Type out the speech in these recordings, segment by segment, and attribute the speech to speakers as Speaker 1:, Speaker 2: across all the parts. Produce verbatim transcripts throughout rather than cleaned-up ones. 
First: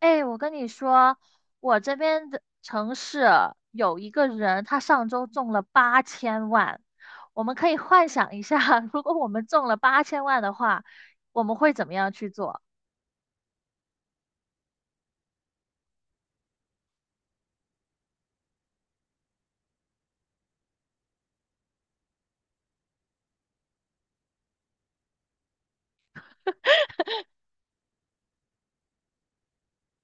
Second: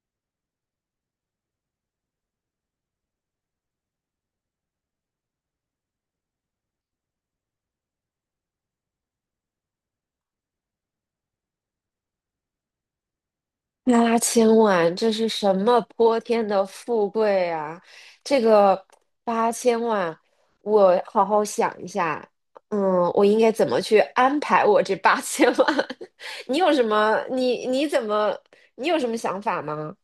Speaker 1: 哎，我跟你说，我这边的城市有一个人，他上周中了八千万。我们可以幻想一下，如果我们中了八千万的话，我们会怎么样去做？
Speaker 2: 八千万，这是什么泼天的富贵啊！这个八千万，我好好想一下，嗯，我应该怎么去安排我这八千万？你有什么？你你怎么？你有什么想法吗？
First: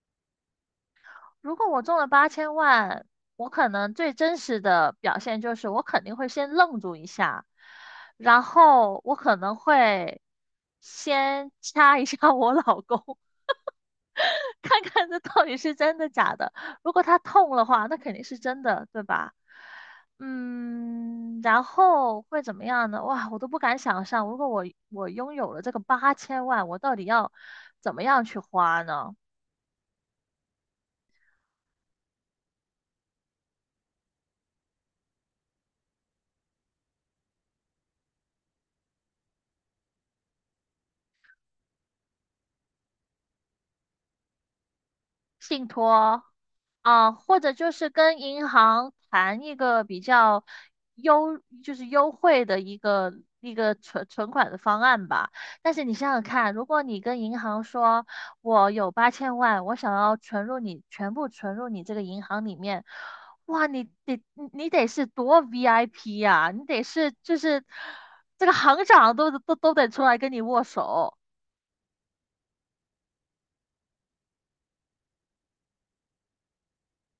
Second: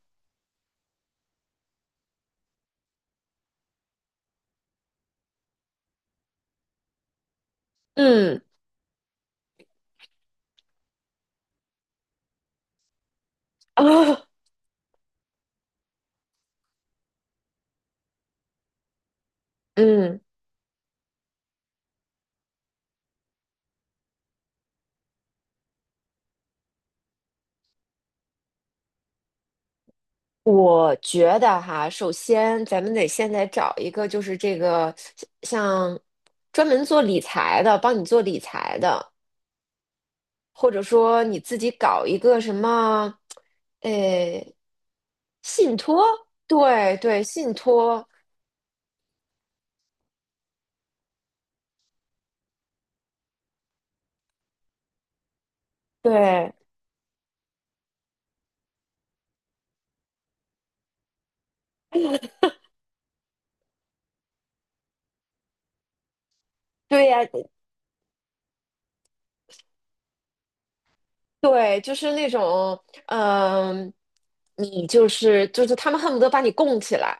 Speaker 1: 如果我中了八千万，我可能最真实的表现就是我肯定会先愣住一下，
Speaker 2: 嗯。
Speaker 1: 然后我可能会先掐一下 我老公，
Speaker 2: 啊，
Speaker 1: 看看这到底是真的假的。如果他痛的话，那肯定是真的，对吧？
Speaker 2: 嗯，
Speaker 1: 嗯，然后会怎么样呢？哇，我都不敢想象，如果我我拥有了这个八千万，我到底要怎么样去花呢？
Speaker 2: 我觉得哈，首先咱们得现在找一个，就是这个像专门做理财的，帮你做理财的。或者说你自己搞一个什么，呃，
Speaker 1: 信
Speaker 2: 信托，
Speaker 1: 托
Speaker 2: 对
Speaker 1: 啊，
Speaker 2: 对，
Speaker 1: 或
Speaker 2: 信
Speaker 1: 者就是
Speaker 2: 托，
Speaker 1: 跟银行谈一个比较优，就是优惠的一个一个存存款的方案吧。但是你想想
Speaker 2: 对
Speaker 1: 看，如果你跟银行说，我有八千万，我想要存入你全部存入你这个银行里面，哇，你得你你得是多 V I P 呀、你得
Speaker 2: 对
Speaker 1: 是
Speaker 2: 呀，
Speaker 1: 就是这个行长都都都得出来跟你握手。
Speaker 2: 对，就是那种，嗯、你就是就是他们恨不得把你供起来，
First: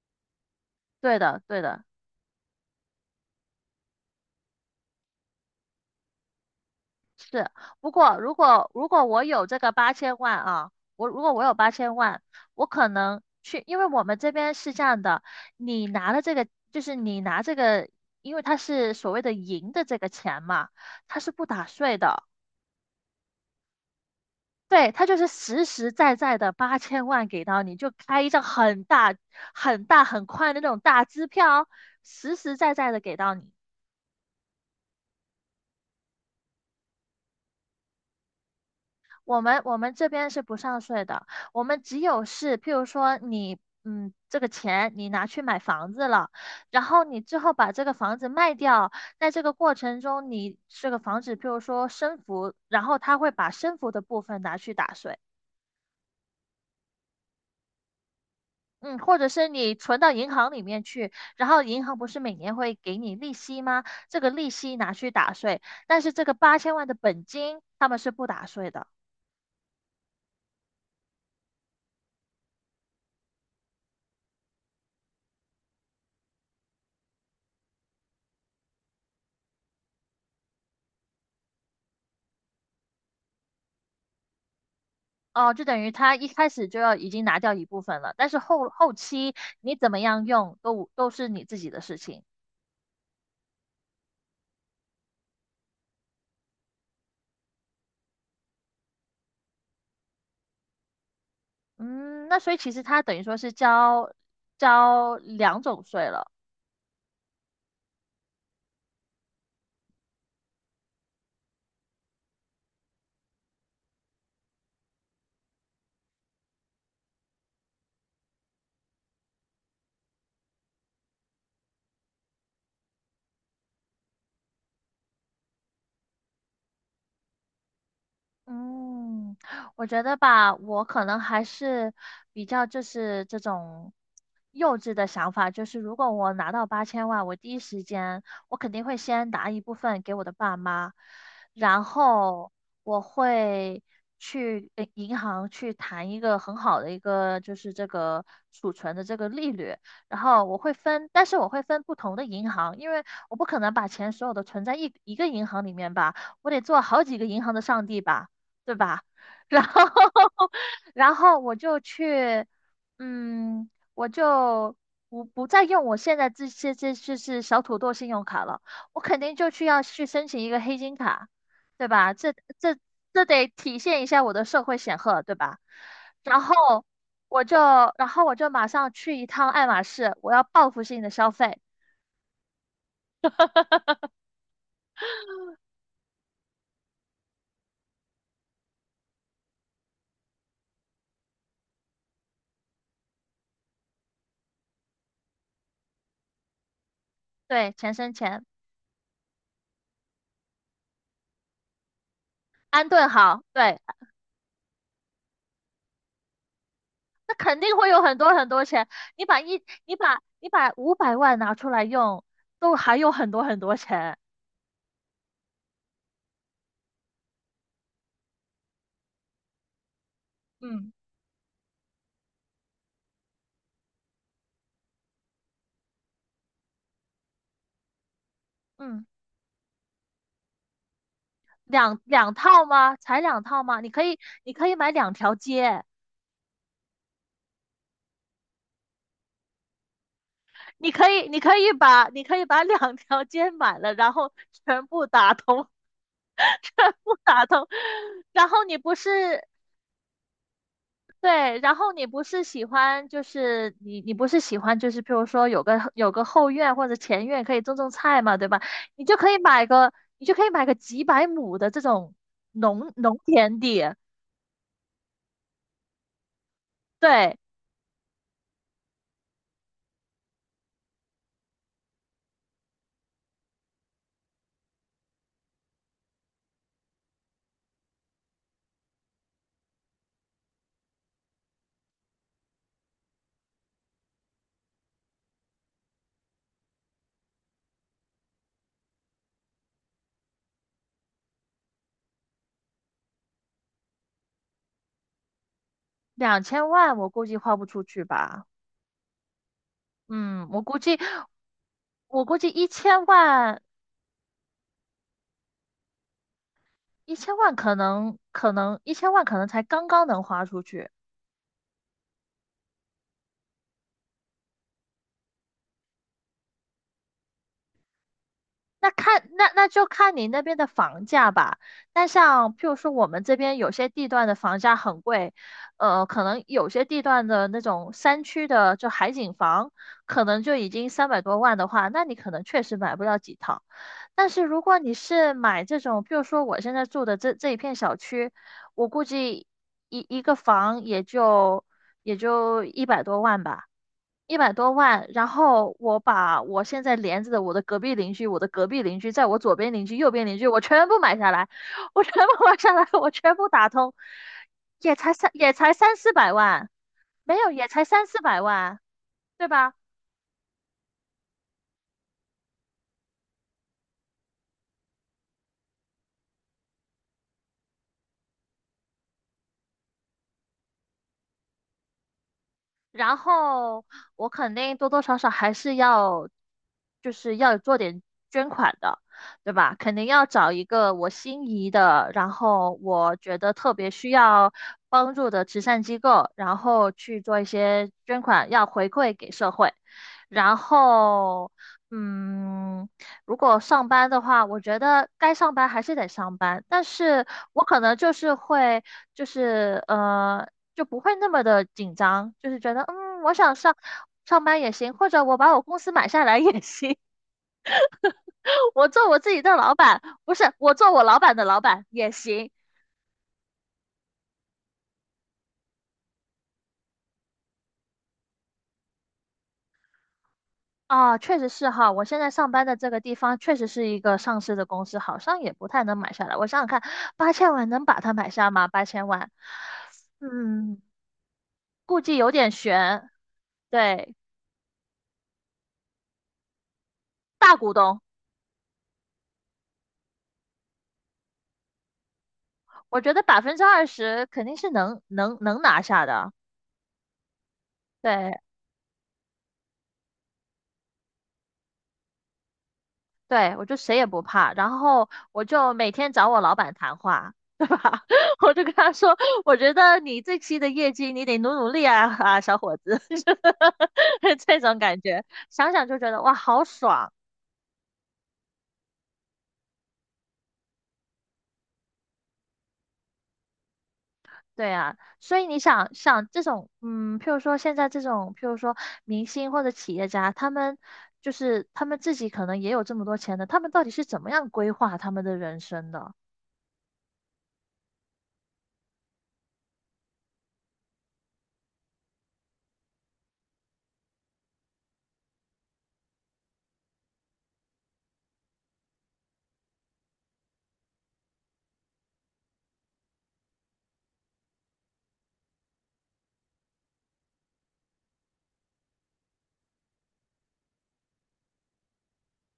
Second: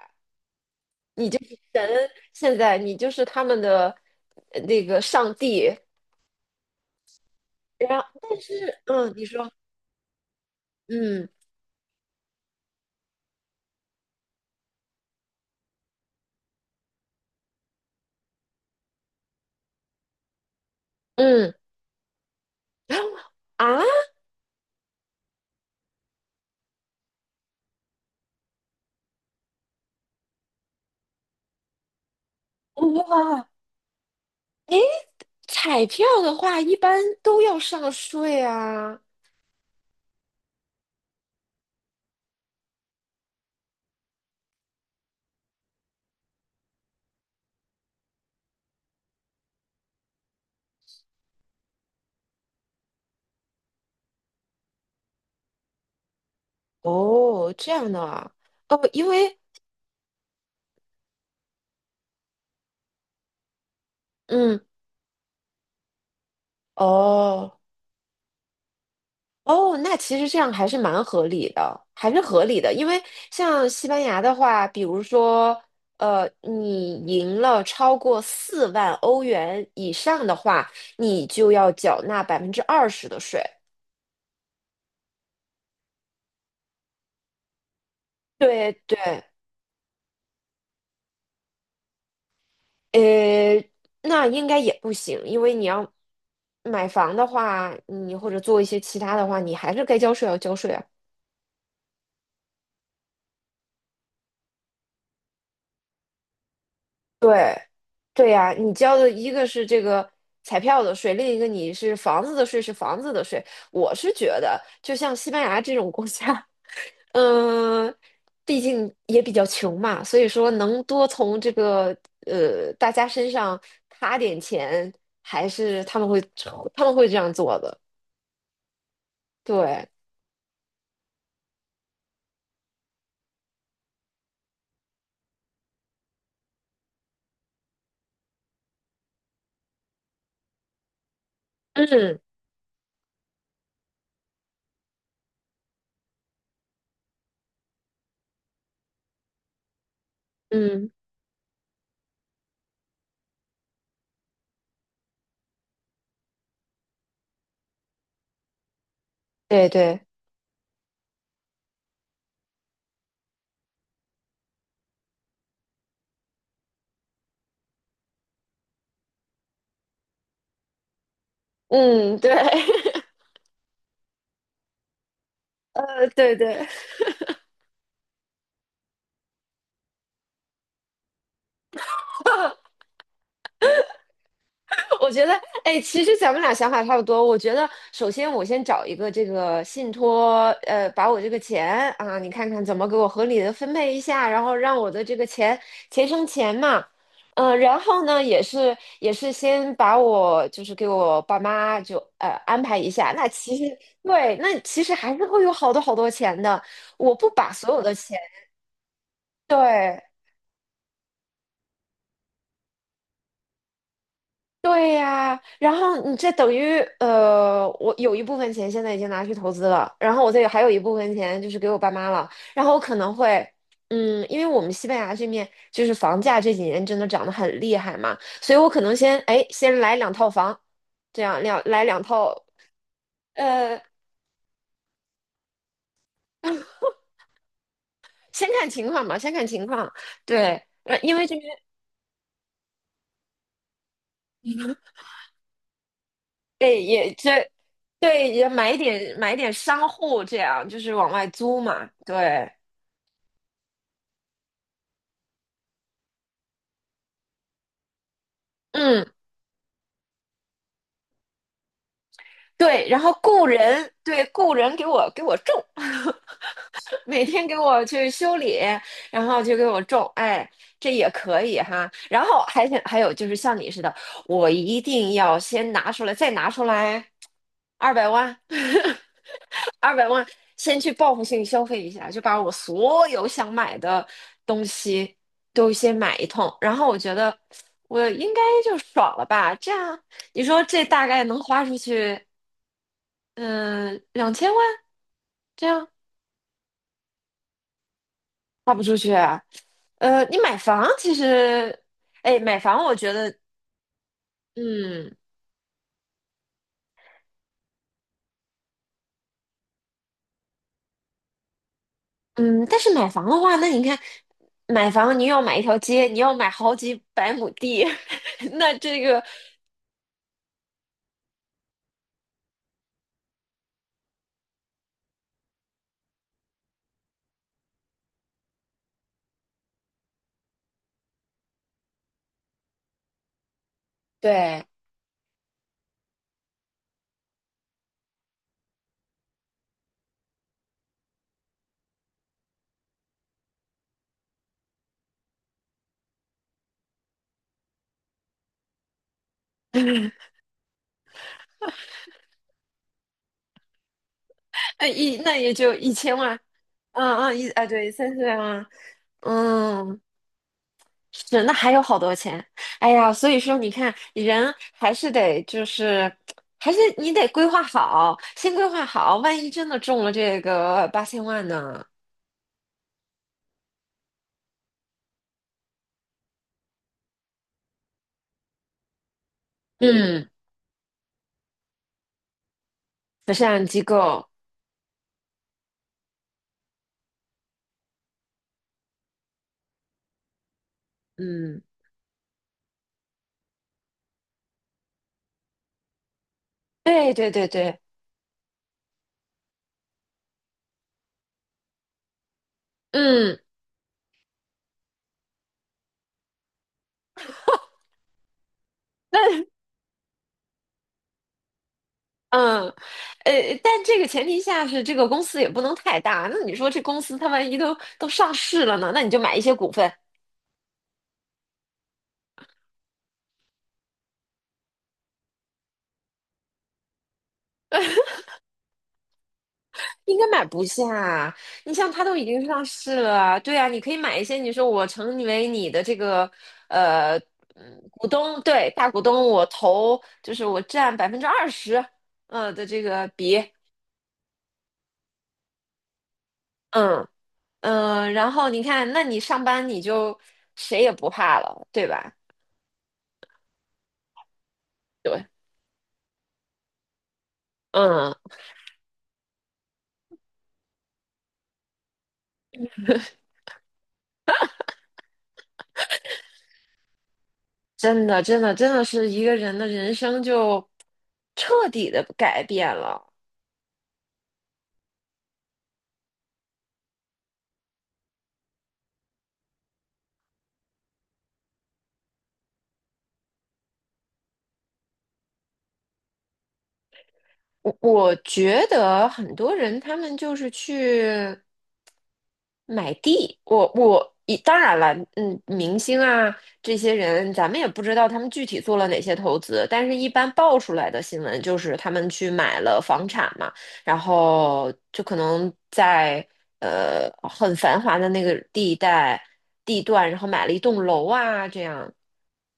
Speaker 1: 对的，对的。
Speaker 2: 现在你就是他们的呃那个上帝，
Speaker 1: 是，不
Speaker 2: 然后
Speaker 1: 过如
Speaker 2: 但
Speaker 1: 果
Speaker 2: 是，
Speaker 1: 如果
Speaker 2: 嗯，你
Speaker 1: 我有
Speaker 2: 说，
Speaker 1: 这个八千万啊，我如
Speaker 2: 嗯
Speaker 1: 果我有八千万，我可能去，因为我们这边是这样的，你拿了这个，就是你拿这个，因为它是所谓的赢的这个钱嘛，它是不
Speaker 2: 嗯，
Speaker 1: 打税的，
Speaker 2: 然后啊，
Speaker 1: 对，它就是实实在在的八千万给到你，就开一张很大、很大、很宽的那种大支票，实实在在的给到
Speaker 2: 哇，
Speaker 1: 你。
Speaker 2: 彩票的话一般都要上税啊。
Speaker 1: 我们我们这边是不上税的，我们只有是，譬如说你，嗯，这个钱你拿去买房子了，然后你之后把这个房子卖掉，在这个过程中，你这个房子譬如说升幅，然后他会把升幅的部分拿去打税，
Speaker 2: 哦，这样的啊，哦，
Speaker 1: 嗯，
Speaker 2: 因
Speaker 1: 或者
Speaker 2: 为，
Speaker 1: 是你存到银行里面去，然后银行不是每年会给你利息吗？这个利
Speaker 2: 嗯，
Speaker 1: 息拿去打税，但是这个八千万的本
Speaker 2: 哦，
Speaker 1: 金他们是不打税的。
Speaker 2: 哦，那其实这样还是蛮合理的，还是合理的，因为像西班牙的话，比如说，呃，你赢了超过四万欧元以上的话，你就要缴纳百分之二十的税。
Speaker 1: 哦，就等于他一开始就要已经拿掉一部分了，但是后
Speaker 2: 对
Speaker 1: 后
Speaker 2: 对，
Speaker 1: 期你怎么样用都都是你自己的事情。
Speaker 2: 呃，那应该也不行，因为你要买房的话，你或者做一些其他的话，你还是该交税要交税啊。
Speaker 1: 嗯，那所以其实他等于说是交交两种税了。
Speaker 2: 对，对呀，你交的一个是这个彩票的税，另一个你是房子的税，是房子的税。我是觉得，就像西班牙这种国家，嗯、毕竟也比较穷嘛，所以说能多从这个呃大家身上卡点钱，还是他们会他们会这样做的。
Speaker 1: 嗯，我
Speaker 2: 对，
Speaker 1: 觉得吧，我可能还是比较就是这种幼稚的想法，就是如果我拿到八千万，我第一时间我肯定会先拿一部分给我的爸妈，然
Speaker 2: 嗯
Speaker 1: 后我会去呃银行去谈一个很好的一个就是这个储存的这个利率，然后我会
Speaker 2: 嗯，
Speaker 1: 分，但是我会分不同的银行，因为我不可能把钱所有的存在一一个银行里面吧，我得做好几个银行的上帝吧。对吧？然
Speaker 2: 对
Speaker 1: 后，
Speaker 2: 对，
Speaker 1: 然后我就去，嗯，我就不不再用我现在这些这就是小土豆信用卡了，我肯定就去要去申请一个黑金卡，对吧？
Speaker 2: 嗯对，
Speaker 1: 这这 这得体现一下我的社会显赫，对吧？
Speaker 2: 呃对
Speaker 1: 然后
Speaker 2: 对。
Speaker 1: 我就，然后我就马上去一趟爱马仕，我要报复性的消费，
Speaker 2: 我觉得，哎，其实咱们俩想法差不多。我觉得，首先我先找一个这个信托，呃，把我这个钱啊，你看看怎么给我合理的分配一下，然后让我的这个钱钱生钱嘛。嗯、
Speaker 1: 对，
Speaker 2: 然
Speaker 1: 钱
Speaker 2: 后
Speaker 1: 生
Speaker 2: 呢，也
Speaker 1: 钱，
Speaker 2: 是也是先把我就是给我爸妈就呃安排
Speaker 1: 安
Speaker 2: 一
Speaker 1: 顿
Speaker 2: 下。那
Speaker 1: 好，
Speaker 2: 其实
Speaker 1: 对。
Speaker 2: 对，那其实还是会有好多好多钱的。我不
Speaker 1: 那
Speaker 2: 把
Speaker 1: 肯
Speaker 2: 所
Speaker 1: 定
Speaker 2: 有
Speaker 1: 会
Speaker 2: 的
Speaker 1: 有
Speaker 2: 钱，
Speaker 1: 很多很多钱。你把一，你
Speaker 2: 对。
Speaker 1: 把你把五百万拿出来用，都还有很多很多钱。
Speaker 2: 对呀，然后你这等于呃，我有一部分钱现在已经拿去投资了，然后我这还有一
Speaker 1: 嗯，
Speaker 2: 部分钱就是给我爸妈了，然后我可能会，嗯，因为我们西班牙这面就是房价这几年真的涨得很厉害嘛，所以我可能
Speaker 1: 嗯，
Speaker 2: 先哎先来两套房，这样两来
Speaker 1: 两
Speaker 2: 两套，
Speaker 1: 两套吗？才两套
Speaker 2: 呃，
Speaker 1: 吗？你可以，你可以买两条街，
Speaker 2: 先看情况吧，先看情况，对，
Speaker 1: 你
Speaker 2: 呃
Speaker 1: 可
Speaker 2: 因为
Speaker 1: 以，
Speaker 2: 这
Speaker 1: 你可
Speaker 2: 边
Speaker 1: 以把，你可以把两条街买了，然后全部打通，
Speaker 2: 哎
Speaker 1: 全
Speaker 2: 也
Speaker 1: 部
Speaker 2: 这
Speaker 1: 打通。
Speaker 2: 对也
Speaker 1: 然后
Speaker 2: 买一
Speaker 1: 你不
Speaker 2: 点买一
Speaker 1: 是，
Speaker 2: 点商户这样，就是往外
Speaker 1: 对，
Speaker 2: 租
Speaker 1: 然
Speaker 2: 嘛，
Speaker 1: 后你不是
Speaker 2: 对。
Speaker 1: 喜欢，就是你你不是喜欢，就是譬如说有个有个后院或者前院可以种种菜嘛，对吧？你
Speaker 2: 嗯。
Speaker 1: 就可以买个，你就可以买个几百亩的这种
Speaker 2: 对，
Speaker 1: 农
Speaker 2: 然后
Speaker 1: 农
Speaker 2: 雇
Speaker 1: 田地，
Speaker 2: 人，对，雇人给我给我种，每
Speaker 1: 对，
Speaker 2: 天给我去修理，然后就给我种，哎，这也可以哈。然后还想还有就是像你似的，我一定要先拿出来，再拿出来二百万，二百万，先去报复性消费一下，就把我所有想买的东西都先买一通，然后我觉得我应该就爽了吧，这样你说这大概能花出去嗯，两千万这样
Speaker 1: 两千万我估计花不出去吧，
Speaker 2: 花不出去啊。呃，你
Speaker 1: 嗯，
Speaker 2: 买
Speaker 1: 我估
Speaker 2: 房
Speaker 1: 计
Speaker 2: 其实，
Speaker 1: 我估
Speaker 2: 哎，
Speaker 1: 计
Speaker 2: 买
Speaker 1: 一
Speaker 2: 房我
Speaker 1: 千
Speaker 2: 觉得，
Speaker 1: 万
Speaker 2: 嗯
Speaker 1: 一千万可能可能一千万可能才刚刚能花出去。
Speaker 2: 嗯，但是买房的话，那你看，买房你要买一条街，你要买好几百亩地，那
Speaker 1: 那
Speaker 2: 这个
Speaker 1: 看那那就看你那边的房价吧。那像譬如说我们这边有些地段的房价很贵，呃，可能有些地段的那种山区的就海景房，可能就已经三百多万的话，那你可能确实买不了几套。但是如
Speaker 2: 对，
Speaker 1: 果你是买这种，譬如说我现在住的这这一片小区，我估计一一个房也就也就一百多万吧。一百多万，然后我把我现在连着的我的隔壁邻居、我的隔壁邻居、在我左边邻 居、右边邻居，我全部买下来，我全部买下来，我全部打通，
Speaker 2: 那
Speaker 1: 也才
Speaker 2: 一
Speaker 1: 三
Speaker 2: 那也
Speaker 1: 也才
Speaker 2: 就一
Speaker 1: 三四
Speaker 2: 千
Speaker 1: 百
Speaker 2: 万，
Speaker 1: 万，
Speaker 2: 嗯
Speaker 1: 没
Speaker 2: 嗯一
Speaker 1: 有
Speaker 2: 啊
Speaker 1: 也才
Speaker 2: 对，
Speaker 1: 三
Speaker 2: 三
Speaker 1: 四
Speaker 2: 四百
Speaker 1: 百
Speaker 2: 万啊，
Speaker 1: 万，对吧？
Speaker 2: 嗯，是，那还有好多钱。哎呀，所以说你看，人还是得就是，还是你得规划好，先规划好，万一真的中了这个八千万呢？
Speaker 1: 然后我肯定多多少少还是要，就是要做点捐款的，对吧？肯定要
Speaker 2: 嗯，
Speaker 1: 找一个我心仪的，然后我
Speaker 2: 慈
Speaker 1: 觉得
Speaker 2: 善
Speaker 1: 特
Speaker 2: 机
Speaker 1: 别需
Speaker 2: 构，
Speaker 1: 要帮助的慈善机构，然后去做一些捐款，要回馈给社会。然后，
Speaker 2: 嗯，
Speaker 1: 嗯，如果上班的话，我觉得该上班还是得上班，但
Speaker 2: 对
Speaker 1: 是
Speaker 2: 对对
Speaker 1: 我
Speaker 2: 对，
Speaker 1: 可能就是会，就是呃，就不会那么的紧张，就是觉得嗯，我
Speaker 2: 嗯，
Speaker 1: 想上上班也行，或者我把我公司买下来也行，我做我自己
Speaker 2: 那
Speaker 1: 的老板，不是我做我老板的老板也行
Speaker 2: 嗯，呃，但这个前提下是这个公司也不能太大。那你说这公司它万一都都上市了呢？那你就买一些股份，
Speaker 1: 啊，确实是哈，我现在上班的这个地方确实是一个上市的公司，好像也不太能买下来。我想想看，八千万能把它买下吗？八千万，
Speaker 2: 应该买不
Speaker 1: 嗯，
Speaker 2: 下。你像
Speaker 1: 估
Speaker 2: 它都
Speaker 1: 计
Speaker 2: 已
Speaker 1: 有
Speaker 2: 经
Speaker 1: 点
Speaker 2: 上市
Speaker 1: 悬。
Speaker 2: 了，对啊，你可以
Speaker 1: 对，
Speaker 2: 买一些。你说我成为你的这个呃
Speaker 1: 大股
Speaker 2: 嗯
Speaker 1: 东，
Speaker 2: 股东，对，大股东，我投就是我占百分之二十，呃的这
Speaker 1: 我
Speaker 2: 个
Speaker 1: 觉得
Speaker 2: 比，
Speaker 1: 百分之二十肯定是能能能拿下的。
Speaker 2: 嗯嗯、呃然
Speaker 1: 对，
Speaker 2: 后你看，那你上班你就谁也不怕了，对吧？
Speaker 1: 对，我就谁也不怕，然后
Speaker 2: 对，
Speaker 1: 我就每天找我老板谈话，对吧？
Speaker 2: 嗯，
Speaker 1: 我就跟他说，我觉得你这期的业绩你得努努力啊 啊，小伙子，这种感觉，想想就觉得哇，好爽。
Speaker 2: 真的真的真的是一个人的人生就彻底的改变了。
Speaker 1: 对啊，所以你想想这种，嗯，譬如说现在这种，譬如说明星或者企业家，他们就是他们自己可能也有这么多钱的，他们到底是怎么样规划他们的人生的？
Speaker 2: 我我觉得很多人他们就是去。买地，我我一当然了，嗯，明星啊这些人，咱们也不知道他们具体做了哪些投资，但是一般爆出来的新闻就是他们去买了房产嘛，然后就可能在呃很繁华的那个地带地段，然后买了一栋楼啊这样，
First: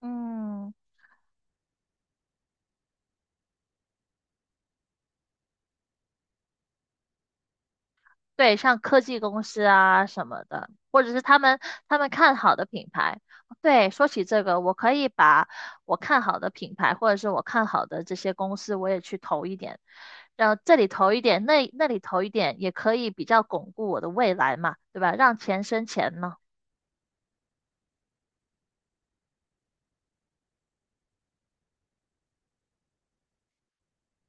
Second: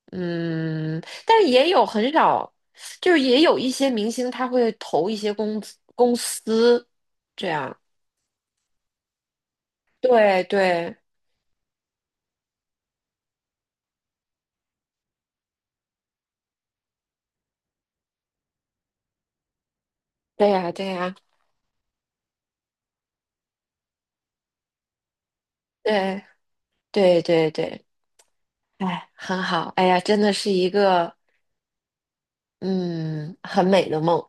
Speaker 1: 嗯。
Speaker 2: 嗯，但是也有很少，就是也有一些明星他会投一些公司公司这样，
Speaker 1: 对，像科技公司啊什
Speaker 2: 对
Speaker 1: 么的，
Speaker 2: 对。
Speaker 1: 或者是他们他们看好的品牌。对，说起这个，我可以把我看好的品牌，或者是我看好的这些公司，我也去投一点，然
Speaker 2: 对
Speaker 1: 后
Speaker 2: 呀，
Speaker 1: 这
Speaker 2: 对
Speaker 1: 里投
Speaker 2: 呀，
Speaker 1: 一点，那那里投一点，也可以比较巩固我的未来嘛，对吧？让钱生钱嘛。
Speaker 2: 对对对对，哎，很好，哎呀，真的是一个嗯很美的梦，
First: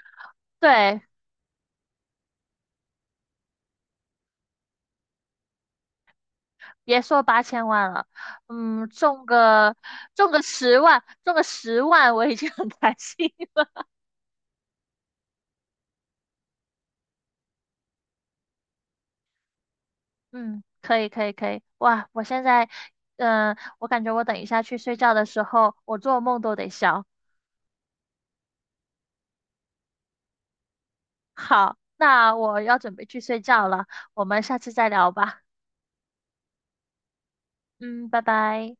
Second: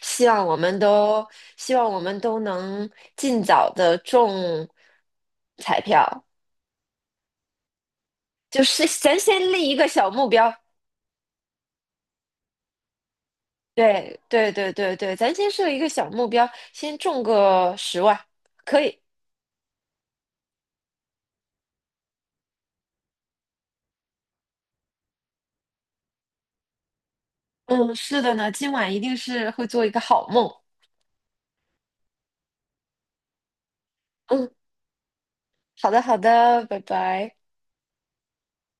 Speaker 2: 希望我们
Speaker 1: 对，
Speaker 2: 都希望我们都能尽早的中彩票，
Speaker 1: 别说八千万了，
Speaker 2: 就是
Speaker 1: 嗯，
Speaker 2: 咱
Speaker 1: 中
Speaker 2: 先立一
Speaker 1: 个
Speaker 2: 个小目
Speaker 1: 中个
Speaker 2: 标，
Speaker 1: 十万，中个十万，我已经很开心
Speaker 2: 对对对对对，咱先设一个小目标，先中个十万，可以，
Speaker 1: 嗯，可以可以可以，哇！我现在，嗯、我感觉我等一下去睡觉的时候，我做梦都得笑。
Speaker 2: 嗯，是的呢，今晚一定是会做一个好梦，
Speaker 1: 好，那我要准备去睡觉了，我们
Speaker 2: 嗯，
Speaker 1: 下次再聊吧。
Speaker 2: 好的好的，拜拜。
Speaker 1: 嗯，拜拜。